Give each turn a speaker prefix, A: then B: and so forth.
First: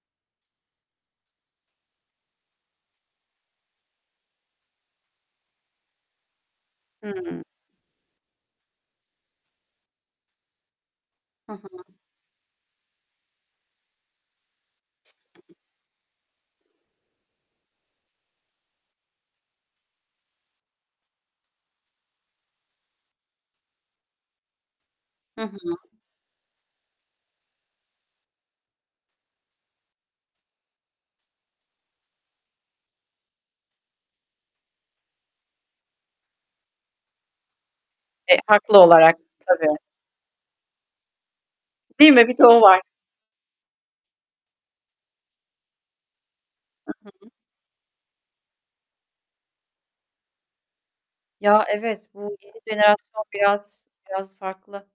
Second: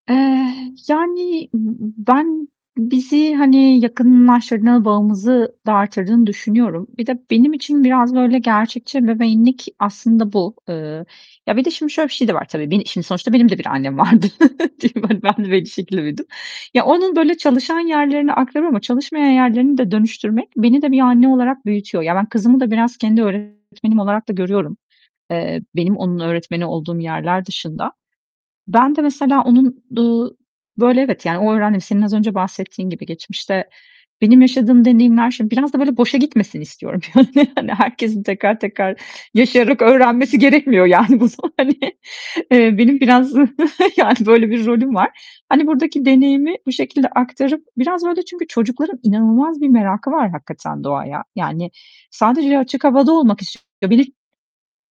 A: Eee, yani, b ben, bizi, hani, yakınlaştırdığı, bağımızı da arttırdığını düşünüyorum. Bir de
B: Hıı.
A: benim için biraz böyle gerçekçi ebeveynlik aslında bu. Eee,
B: Hı
A: ya, bir de şimdi
B: hı.
A: şöyle bir şey de var tabii. Beni şimdi sonuçta benim de bir annem vardı. Değil mi? Hani, ben de bir şekilde büyüdüm. Ya, onun böyle çalışan yerlerini aktarıyorum ama çalışmayan yerlerini de dönüştürmek beni de bir anne olarak büyütüyor. Ya, ben kızımı da biraz kendi öğretmenim olarak da görüyorum.
B: Hı
A: Eee,
B: hı.
A: benim onun öğretmeni olduğum yerler dışında. Ben de mesela onun, uuu, böyle, evet yani onu öğrendim, senin az önce bahsettiğin gibi, geçmişte benim yaşadığım deneyimler, şimdi biraz da böyle boşa gitmesin istiyorum yani. Hani, herkesin
B: E,
A: tekrar
B: haklı
A: tekrar
B: olarak. Tabii.
A: yaşayarak öğrenmesi gerekmiyor yani bu son hani.
B: Değil mi? Bir de o
A: Eee,
B: var.
A: benim biraz, yani, böyle bir rolüm var. Hani, buradaki deneyimi bu
B: Hı,
A: şekilde
B: hı, hı.
A: aktarıp, biraz böyle, çünkü çocukların inanılmaz bir merakı var hakikaten doğaya.
B: Ya,
A: Yani,
B: evet, bu yeni
A: sadece açık havada
B: jenerasyon
A: olmak
B: biraz,
A: istiyorlar Bir de
B: biraz farklı.